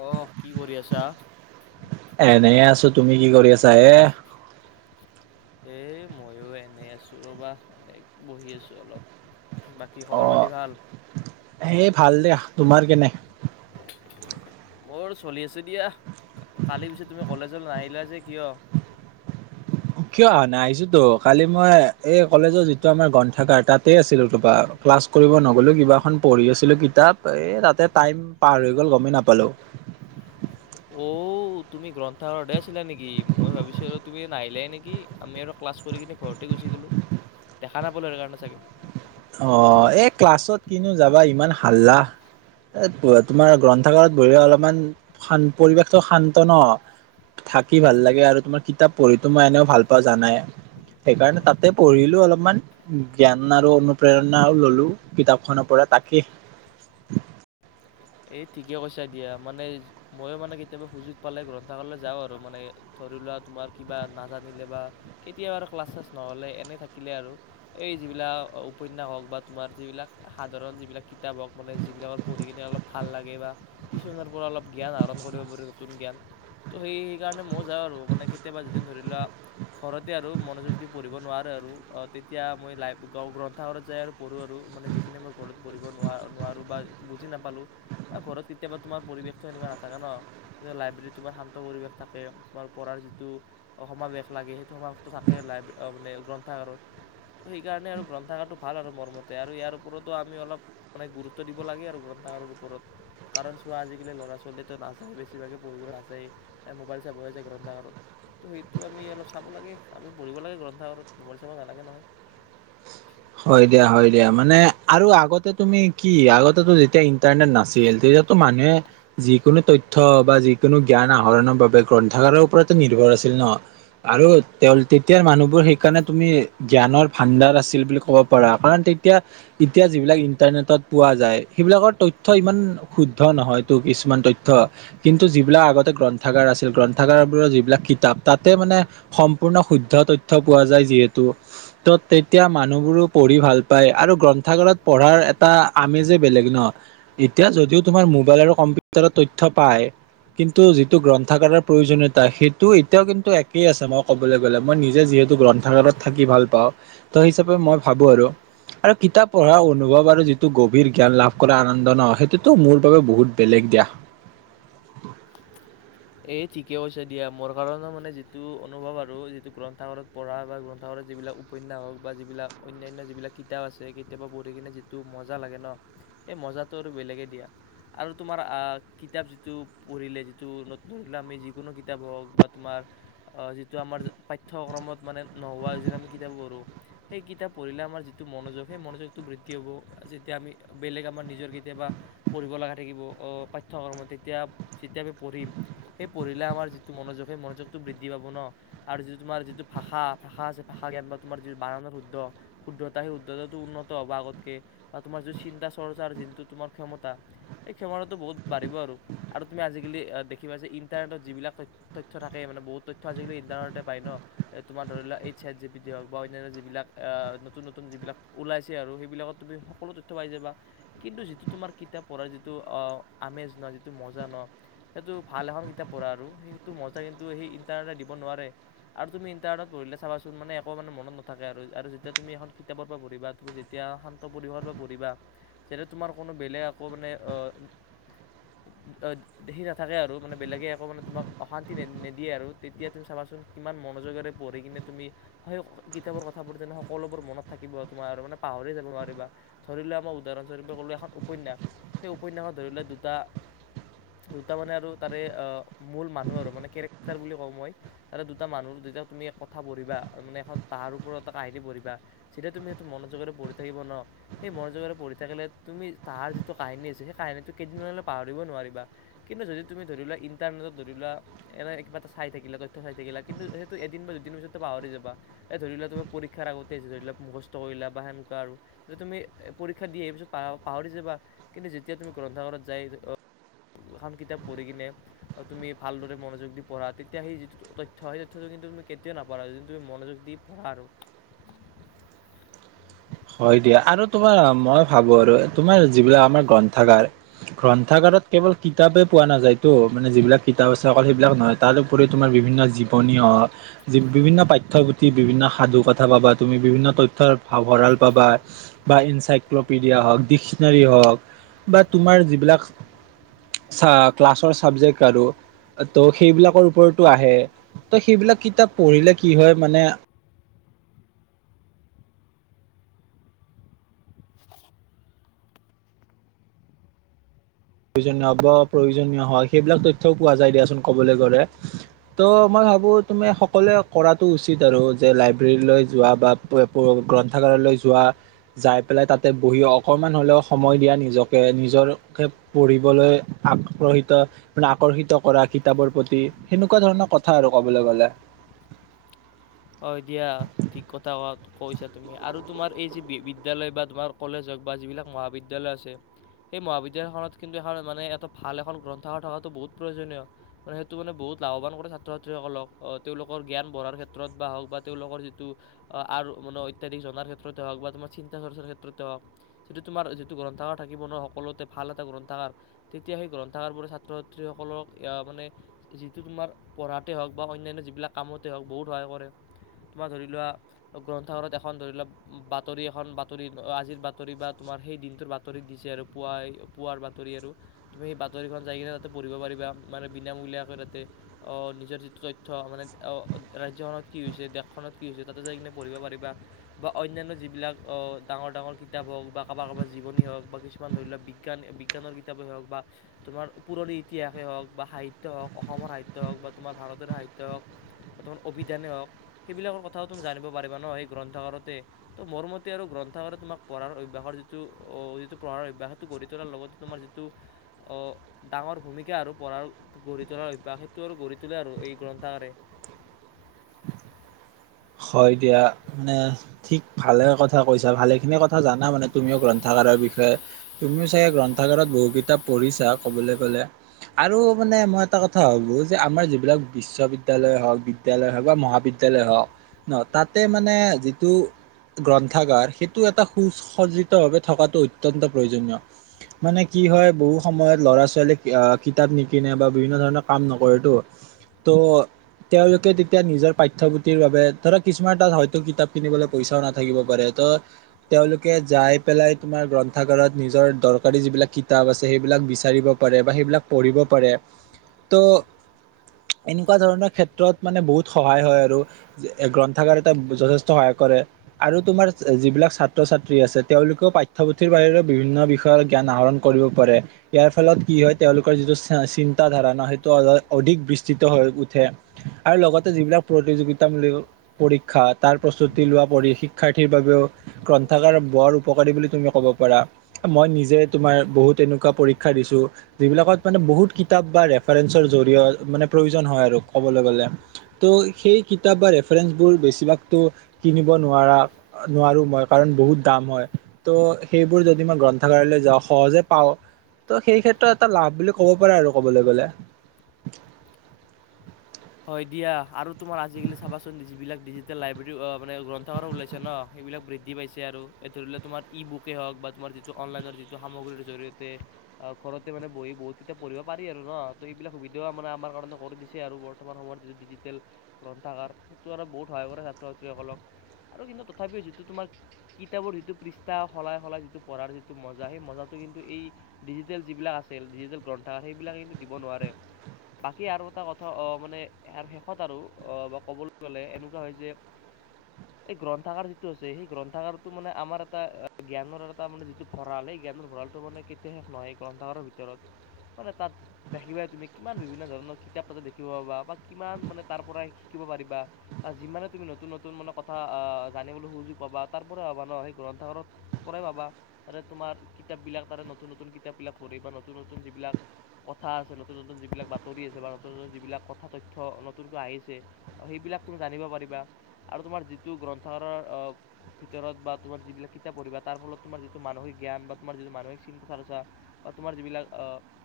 আহ কি কৰি আছা? এনেয়ে আছো তুমি কি কৰি আছা হে? এ মইো এনে আছো ৰবা এনে বহি আছো অলপ বাকী খবৰ পাতি অ' ভাল? সেই ভাল দে তোমাৰ কেনে? মোৰ চলি আছে দিয়া। কালি পিছে তুমি কলেজলৈ নাহিলা যে কিয়? কিয় অহা নাই আহিছোতো, কালি মই এই কলেজৰ যিটো আমাৰ গ্ৰন্থাগাৰ তাতেই আছিলো তপা, ক্লাছ কৰিব নগ'লো কিবা এখন পঢ়ি আছিলো কিতাপ, এই তাতে টাইম পাৰ হৈ গ'ল গমেই নাপালোঁ। অ', তুমি গ্ৰন্থাগাৰতে আছিলা নেকি? মই ভাবিছো আৰু তুমি নাহিলাই নেকি, আমি আৰু ক্লাছ কৰি কিনে ঘৰতে গুচি গ'লো, দেখা নাপালো সেইটো কাৰণে চাগে। অ', এ ক্লাছত কিনো যাবা ইমান হাল্লা, তোমাৰ গ্ৰন্থাগাৰত বঢ়িলে অলপমান সান, পৰিৱেশটো শান্ত ন, থাকি ভাল লাগে আৰু তোমাৰ কিতাপ পঢ়িটো মই এনেওঁ ভাল পাওঁ জানাই, সেইকাৰণে তাতে পঢ়িলো অলপমান। জ্ঞান আৰু প্ৰেৰণাও ল'লোঁ কিতাপখনৰ পৰা তাকেই এই ঠিকেই কৈছো দিয়া, মানে ময়ো মানে কেতিয়াবা সুযোগ পালে গ্ৰন্থাগাৰলৈ যাওঁ আৰু মানে, ধৰি লোৱা তোমাৰ কিবা নাজানিলে বা কেতিয়াবা ক্লাছ চাছ নহ'লে, এনে থাকিলে আৰু, এই যিবিলাক উপন্যাস হওক বা তোমাৰ যিবিলাক, সাধাৰণ যিবিলাক কিতাপ হওক মানে যিবিলাকৰ পঢ়ি কিনে অলপ ভাল লাগে বা কিছুমানৰ পৰা অলপ জ্ঞান আহৰণ কৰিব পাৰি নতুন জ্ঞান। তো সেই সেইকাৰণে মই যাওঁ আৰু মানে কেতিয়াবা যদিন ধৰি লোৱা ঘৰতে আৰু মনোযোগ দি পঢ়িব নোৱোৰো আৰু তেতিয়া মই লাইভ গ, গ্ৰন্থাগৰত যাই আৰু পঢ়োঁ আৰু মানে যিখিনি মই ঘৰত পঢ়িব নোৱাৰ-নোৱাৰোঁ বা বুজি নাপালোঁ বা ঘৰত কেতিয়াবা তোমাৰ পৰিৱেশটো এনেকুৱা নাথাকে ন, কিন্তু লাইব্ৰেৰীত তোমাৰ শান্ত পৰিৱেশ থাকে তোমাৰ পঢ়াৰ যিটো সমাৱেশ লাগে, সেইটো সমাৱেশটো থাকে মানে গ্ৰন্থাগাৰত। সেইকাৰণে আৰু গ্ৰন্থাগাৰটো ভাল আৰু মোৰ মতে আৰু ইয়াৰ ওপৰত আমি অলপ মানে গুৰুত্ব দিব লাগে আৰু গ্ৰন্থাগাৰৰ ওপৰত, কাৰণ চোৱা আজিকালি ল'ৰা ছোৱালীতো নাযায় বেছিভাগে পঢ়িবলৈ নাযায়, মোবাইল চাব যায় গ্ৰন্থাগাৰত, তো সেইটো আমি অলপ চাব লাগে আমি পঢ়িব লাগে গ্ৰন্থাগাৰত, মোবাইল চাব নালাগে নহয়। হয় দিয়া, হয় দিয়া, মানে আৰু আগতে তুমি কি আগতেটো যেতিয়া [unintelligible] নাছিল, তেতিয়াতো মানুহে যিকোনো তথ্য বা যিকোনো জ্ঞান আহৰণৰ বাবে গ্ৰন্থাগাৰৰ ওপৰতে নিৰ্ভৰ আছিল ন'। আৰু তেওঁ তেতিয়াৰ মানুহবোৰ সেইকাৰণে তুমি জ্ঞানৰ ভাণ্ডাৰ আছিল বুলি ক'ব পৰা কাৰণ তেতিয়া, এতিয়া যিবিলাক ইন্টাৰনেটত পোৱা যায় সেইবিলাকৰ তথ্য ইমান শুদ্ধ নহয় তো, কিছুমান তথ্য কিন্তু যিবিলাক আগতে গ্ৰন্থাগাৰ আছিল, গ্ৰন্থাগাৰ বোৰৰ যিবিলাক কিতাপ তাতে মানে সম্পূৰ্ণ শুদ্ধ তথ্য পোৱা যায় যিহেতু, ত' তেতিয়া মা মানুহ বোৰো পঢ়ি ভাল পায় আৰু গ্ৰন্থাগাৰত পঢ়াৰ এটা আমেজে বেলেগ ন'। এতিয়া যদিও তোমাৰ মোবাইল আৰু কম্পিউটাৰত তথ্য পায়, কিন্তু যিটো গ্ৰন্থাগাৰৰ প্ৰয়োজনীয়তা সেইটো এতিয়াও কিন্তু একেই আছে মই ক'বলৈ গলে, মই নিজে যিহেতু গ্ৰন্থাগাৰত থাকি ভাল পাওঁ, ত' হিচাপে মই ভাবো আৰু, আৰু কিতাপ পঢ়া অনুভৱ আৰু যিটো গভীৰ জ্ঞান লাভ কৰা আনন্দ ন', সেইটোতো মোৰ বাবে বহুত বেলেগ দিয়া। এই ঠিকে কৈছে দিয়া, মোৰ কাৰণে মানে যিটো অনুভৱ আৰু যিটো গ্ৰন্থাগাৰত পঢ়া বা গ্ৰন্থাগাৰত যিবিলাক উপন্যাস হওঁক বা যিবিলাক অন্যান্য যিবিলাক কিতাপ আছে, কেতিয়াবা পঢ়ি কিনে যিটো মজা লাগে ন, সেই মজাটো আৰু বেলেগে দিয়া। আৰু তোমাৰ কিতাপ যিটো পঢ়িলে যিটো ধৰি লোৱা আমি যিকোনো কিতাপ হওঁক বা তোমাৰ যিটো আমাৰ পাঠ্যক্ৰমত মানে নোহোৱা যে আমি কিতাপ পঢ়োঁ, সেই কিতাপ পঢ়িলে আমাৰ যিটো মনোযোগ, সেই মনোযোগটো বৃদ্ধি হ'ব। যেতিয়া আমি বেলেগ আমাৰ নিজৰ কেতিয়াবা পঢ়িব লগা থাকিব পাঠ্যক্ৰমত, তেতিয়া যেতিয়া আমি পঢ়িম সেই পঢ়িলে আমাৰ যিটো মনোযোগ সেই মনোযোগটো বৃদ্ধি পাব ন আৰু যিটো তোমাৰ যিটো ভাষা, ভাষা আছে ভাষা জ্ঞান বা তোমাৰ যি বানানৰ শুদ্ধ, শুদ্ধতা সেই শুদ্ধতাটো উন্নত হব আগতকে বা তোমাৰ যিটো চিন্তা চৰ্চাৰ যিটো তোমাৰ ক্ষমতা, সেই ক্ষমতাটো বহুত বাঢ়িব আৰু। আৰু তুমি আজিকালি কিবা যে ইণ্টাৰনেটত যিবিলাক তথ্য থাকে মানে, বহুত তথ্য আজিকালি ইণ্টাৰনেতটে পায় ন', তোমাৰ ধৰি লোৱা এই ছেট জি পি টি হওঁক বা অন্যান্য যিবিলাক, আহ, নতুন নতুন যিবিলাক ওলাইছে আৰু সেইবিলাকত তুমি সকলো তথ্য পাই যাবা। কিন্তু যিটো তোমাৰ কিতাপ পঢ়াৰ যিটো আমেজ ন যিটো মজা ন সেইটো ভাল এখন কিতাপ পঢ়া আৰু সেইটো মজা কিন্তু সেই ইণ্টাৰনেটে দিব নোৱাৰে। আৰু তুমি ইণ্টাৰনেটত পঢ়িলে চাবাচোন মানে, একো মানে মনত নাথাকে আৰু, আৰু যেতিয়া তুমি এখন কিতাপৰ পৰা পঢ়িবা তুমি যেতিয়া শান্ত পৰিৱেশৰ পৰা পঢ়িবা, তেতিয়া তোমাৰ কোনো বেলেগ একো মানে, [unintelligible] নাথাকে আৰু মানে বেলেগে একো মানে তোমাক অশান্তি নিদিয়ে আৰু, তেতিয়া তুমি চাবাচোন কিমান মনোযোগেৰে পঢ়ি কিনে তুমি, সেই কিতাপৰ কথাবোৰ যেনে সকলোবোৰ মনত থাকিব তোমাৰ আৰু মানে পাহৰি যাব নোৱাৰিবা। ধৰি লোৱা আমাৰ উদাহৰণস্বৰূপে কলো, এখন উপন্যাস, সেই উপন্যাসত ধৰি লোৱা দুটা, দুটা মানে আৰু তাৰে মূল মানুহ আৰু মানে কেৰেক্টাৰ বুলি কওঁ মই, তাৰে দুটা মানুহ দুইটা তুমি কথা পঢ়িবা, মানে এখন তাহাৰ ওপৰত এটা কাহিনী পঢ়িবা, যেতিয়া তুমি সেইটো মনোযোগেৰে পঢ়ি থাকিব ন', সেই মনোযোগেৰে পঢ়ি থাকিলে তুমি তাহাৰ যিটো কাহিনী আছে সেই কাহিনীটো কেইদিনমানলৈ পাহৰিব নোৱাৰিবা। কিন্তু যদি তুমি ধৰি লোৱা ইণ্টাৰনেটত ধৰি লোৱা, এনে কিবা এটা চাই থাকিলা, তথ্য চাই থাকিলা কিন্তু সেইটো এদিন বা দুদিন পিছত পাহৰি যাবা। এই ধৰি লোৱা তুমি পৰীক্ষাৰ আগতে ধৰি লোৱা, মুখস্থ কৰিলা বা সেনেকুৱা আৰু তেতিয়া তুমি পৰীক্ষা দিয়ে আহি তুমি পাহৰি যাবা, কিন্তু যেতিয়া তুমি গ্ৰন্থাগত যায়, এখন কিতাপ পঢ়ি কিনে তুমি ভালদৰে মনোযোগ দি পঢ়া, তেতিয়া সেই যিটো তথ্য সেই তথ্যটো কিন্তু তুমি কেতিয়াও নাপহৰা, যদি তুমি মনোযোগ দি পঢ়া আৰু। হয় দিয়া আৰু তোমাৰ মই ভাবো আৰু তোমাৰ যিবিলাক আমাৰ গ্ৰন্থাগাৰ, গ্ৰন্থাগাৰত কেৱল কিতাপেই পোৱা নাযায়তো মানে, যিবিলাক কিতাপ আছে অকল সেইবিলাক নহয় তাৰপৰি তোমাৰ বিভিন্ন জীৱনী, বিভিন্ন পাথ্যপুথি, বিভিন্ন সাধু কথা পাবা তুমি বিভিন্ন তথ্যৰ ভ-ভঁৰাল পাবা বা এনচাইক্লপিডিয়া হওক ডিকচনেৰী হওক বা তোমাৰ যিবিলাক, ক্লাছৰ চাবজেক্ট আৰু, ত' সেইবিলাকৰ ওপৰতো আহে। ত' সেইবিলাক কিতাপ পঢ়িলে কি হয় মানে প্ৰয়োজনীয় হব, প্ৰয়োজনীয় হয়, সেইবিলাক তথ্যও পোৱা যায় দিয়াচোন কবলৈ গ'লে। ত' মই ভাবো তুমি সকলোৱে কৰাটো উচিত আৰু যে লাইব্ৰেৰীলৈ যোৱা বা গ্ৰন্থাগাৰলৈ যোৱা, যাই পেলাই তাতে বহি অকমান হ'লেও সময় দিয়া নিজকে নিজৰে পঢ়িবলৈ আক্ৰহিত মানে আকৰ্ষিত কৰা কিতাপৰ প্ৰতি, সেনেকুৱা ধৰণৰ কথা আৰু ক'বলৈ গলে। হয় দিয়া, ঠিক কথা ক-কৈছা তুমি। আৰু তোমাৰ এই যি বিদ্যালয় বা তোমাৰ কলেজক বা যিবিলাক মহাবিদ্যালয় আছে, সেই মহাবিদ্যালয়খনত কিন্তু এখন মানে এটা ভাল এখন গ্ৰন্থাগাৰ থকাটো বহুত প্ৰয়োজনীয়। মানে সেইটো মানে বহুত লাভৱান কৰে ছাত্ৰ ছাত্ৰীসকলক, তেওঁলোকৰ জ্ঞান বঢ়াৰ ক্ষেত্ৰত ক্ষেত্ৰত বা হওক বা তেওঁলোকৰ যিটো, মানে অত্যাধিক জনাৰ ক্ষেত্ৰতে হওক বা তোমাৰ চিন্তা চৰ্চাৰ ক্ষেত্ৰতে হওক, যিটো তোমাৰ যিটো গ্ৰন্থাগাৰ থাকিব ন সকলোতে ভাল এটা গ্ৰন্থাগাৰ, তেতিয়া সেই গ্ৰন্থাগাৰবোৰে ছাত্ৰ ছাত্ৰীসকলক মানে যিটো তোমাৰ পঢ়াতে হওক বা অন্যান্য যিবিলাক কামতে হওক বহুত সহায় কৰে। তোমাৰ ধৰি লোৱা গ্ৰন্থাগাৰত এখন ধৰি লোৱা, বাতৰি এখন বাতৰি আজিৰ বাতৰি বা তোমাৰ সেই দিনটোৰ বাতৰি দিছে আৰু পুৱাই পুৱাৰ বাতৰি আৰু তুমি সেই বাতৰিখন যাই কিনে তাতে পঢ়িব পাৰিবা। মানে বিনামূলীয়াকৈ তাতে নিজৰ যিটো তথ্য মানে ৰাজ্যখনত কি হৈছে, দেশখনত কি হৈছে, তাতে যাই কিনে পঢ়িব পাৰিবা বা অন্যান্য যিবিলাক ডাঙৰ ডাঙৰ কিতাপ হওক বা কাৰোবাৰ কাৰোবাৰ জীৱনী হওক বা কিছুমান ধৰি লোৱাক বিজ্ঞান-বিজ্ঞানৰ কিতাপেই হওক বা তোমাৰ পুৰণি ইতিহাসেই হওক বা সাহিত্য হওক, অসমৰ সাহিত্যই হওক বা তোমাৰ ভাৰতৰে সাহিত্য হওক তোমাৰ অভিধানেই হওক, সেইবিলাকৰ কথাও তুমি জানিব পাৰিবা ন সেই গ্ৰন্থাগাৰতে, ত' মোৰ মতে আৰু গ্ৰন্থাগাৰে তোমাক পঢ়াৰ অভ্যাসৰ যিটো-যিটো পঢ়াৰ অভ্যাস সেইটো গঢ়ি তোলাৰ লগতে তোমাৰ যিটো, ডাঙৰ ভূমিকা আৰু পঢ়াৰ গঢ়ি তোলাৰ অভ্যাস সেইটো আৰু গঢ়ি তোলে আৰু এই গ্ৰন্থাগাৰে। হয় দিয়া, মানে ঠিক ভালে কথা কৈছা, ভালে খিনি কথা জান [unintelligible] মানে তুমিওঁ গ্ৰন্থাগাৰৰ বিষয়ে। তুমিও চাগে গ্ৰন্থাগাৰত বহু কিতাপ পঢ়িছা কবলৈ গলে আৰু মানে মই এটা কথা ভাবো যে, আমাৰ যিবিলাক বিশ্ববিদ্যালয় হওঁক, বিদ্যালয় হওঁক বা মহাবিদ্যালয় হওঁক ন তাতে মানে, যিটো গ্ৰন্থাগাৰ সেইটো এটা সুসজ্জিতভাৱে থকাটো অত্যন্ত প্ৰয়োজনীয়, মানে কি হয় বহু সময়ত ল'ৰা ছোৱালীয়ে কিতাপ নিকিনে বা বিভিন্ন ধৰণৰ কাম নকৰেটো, ত' তেওঁলোকে তেতিয়া নিজৰ পাঠ্যপুথিৰ বাবে ধৰা কিছুমান তাত হয়তো কিতাপ কিনিবলৈ পইচাও নাথাকিব গ্ৰন্থকাৰে পাৰে। ত' তেওঁলোকে যাই পেলাই তোমাৰ গ্ৰন্থাগাৰত নিজৰ দৰকাৰী যিবিলাক কিতাপ আছে সেইবিলাক বিচাৰিব পাৰে বা সেইবিলাক পঢ়িব পাৰে। ত' এনেকুৱা ধৰণৰ ক্ষেত্ৰত মানে বহুত সহায় হয় আৰু গ্ৰন্থাগাৰত যথেষ্ট সহায় কৰে। আৰু তোমাৰ যিবিলাক ছাত্ৰ ছাত্ৰী আছে তেওঁলোকেও পাঠ্যপুথিৰ বাহিৰেও বিভিন্ন বিষয়ৰ জ্ঞান আহৰণ কৰিব পাৰে, ইয়াৰ ফলত কি হয় তেওঁলোকৰ যিটো চিন্তা ধাৰা ন, সেইটো অধিক বিস্তৃত হৈ উঠে আৰু লগতে যিবিলাক প্ৰতিযোগিতামূল পৰীক্ষা, তাৰ প্ৰস্তুতি লোৱা পৰিশিক্ষাৰ্থীৰ বাবেওঁ গ্ৰন্থাগাৰ বৰ উপকাৰী বুলি তুমি ক'ব পাৰা। মই নিজে তোমাৰ বহুত এনেকুৱা পৰীক্ষা দিছো, যিবিলাকত মানে বহুত কিতাপ বা ৰেফাৰেঞ্চৰ জৰিয়ত, মানে প্ৰয়োজন হয় আৰু কবলৈ গলে ল। ত' সেই কিতাপ বা [unintelligible] বোৰ বেছিভাগতো কিনিব নোৱাৰা, নোৱাৰোঁ মই কাৰণ বহুত দাম হয়। ত' সেইবোৰ যদি মই গ্ৰন্থগাৰলৈ যাওঁ, সহজে পাওঁ, ত' সেই ক্ষেত্ৰত এটা লাভ বুলি ক'ব পৰা আৰু ক'বলৈ গ'লে। হয় দিয়া আৰু তোমাৰ আজি কালি চাবা চোন যিবিলাক ডিজিটেল লাইব্ৰেৰী, অ', মানে গ্ৰন্থাগাৰো ওলাইছে ন, এইবিলাক বৃদ্ধি [unintelligible] পাইছে আৰু, এই ধৰি লও তোমাৰ ই বুকেই হওক বা তোমাৰ যিটো অনলাইনৰ যিটো সামগ্ৰীৰ জৰিয়তে ঘৰতে মানে বহি বহুত কিতাপ পঢ়িব পাৰি আৰু ন তো এইবিলাক সুবিধাও মানে আমাৰ কাৰণে কৰি দিছে আৰু। [unintelligible] বৰ্তমান সময়ত যিটো ডিজিটেল গ্ৰন্থাগাৰ সেইটো আৰু বহুত সহায় কৰে ছাত্ৰ ছাত্ৰীসকলক। আৰু কিন্তু তথাপিও যিটো তোমাৰ কিতাপৰ যিটো পৃষ্ঠা সলাই সলাই যিটো পঢ়াৰ যিটো মজা সেই মজাটো কিন্তু এই ডিজিটেল যিবিলাক আছিল, ডিজিটেল গ্ৰন্থাগাৰ সেইবিলাক কিন্তু দিব নোৱাৰে। বাকী আৰু এটা কথা মানে শেষত আৰু অ', বা ক'বলৈ গলে, এনেকুৱা হয় যে এই গ্ৰন্থাগাৰ যিটো আছে সেই গ্ৰন্থাগাৰটো মানে আমাৰ এটা জ্ঞানৰ এটা মানে যিটো ভঁৰাল, সেই জ্ঞানৰ ভঁৰালটো মানে কেতিয়াও শেষ নহয়। গ্ৰন্থাগাৰৰ ভিতৰত মানে তাত দেখিবা তুমি কিমান বিভিন্ন ধৰণৰ কিতাপ তাতে দেখা [unintelligible] পাবা বা কিমান মানে তাৰ পৰাই শিকিব পাৰিবা বা যিমানে তুমি নতুন নতুন মানে কথা জানিবলৈ সুযোগ পাবা, তাৰ পৰাই পাবা ন সেই গ্ৰন্থাগাৰ পৰাই পাবা, তাৰে তোমাৰ কিতাপবিলাক তাৰে নতুন নতুন কিতাপবিলাক পঢ়ি বা নতুন নতুন যিবিলাক কথা আছে নতুন নতুন যিলাক বাতৰি আছে [unintelligible] যিলাক কথা তথ্য নতুনকৈ আহিছে, সেইবিলাক তুমি জানিব পাৰিবা আৰু তোমাৰ যিটো গ্ৰন্থাগাৰ ভিতৰত বা তোমাৰ যিবিলাক কিতাপ পঢ়িবা তাৰ ফলত তোমাৰ যিটো মানসিক জ্ঞান বা তোমাৰ যি মানসিক চিন্তা চৰ্চা বা তোমাৰ যিবিলাক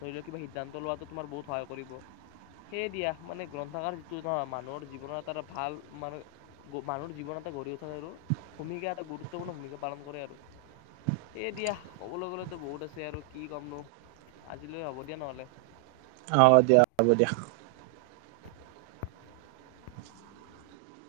ধৰি লওক কিবা সিদ্ধান্ত লোৱাটো তোমাৰ বহুত সহায় কৰিব। সেয়ে দিয়া, মানে গ্ৰন্থাগাৰ যিটো ন মানুহৰ জীৱনৰ এটা ভাল, মানে মানুহৰ জীৱন এটা গঢ়ি উঠাৰ আৰু ভূমিকা এটা গুৰুত্বপূৰ্ণ ভূমিকা পালন কৰে আৰু। সেয়ে দিয়া কবলৈ গ'লেতো বহুত আছে আৰু কি কমনো, আজিলৈ হ'ব দিয়া নহ'লে। অ', দিয়া, হ'ব দিয়া। [inaudible]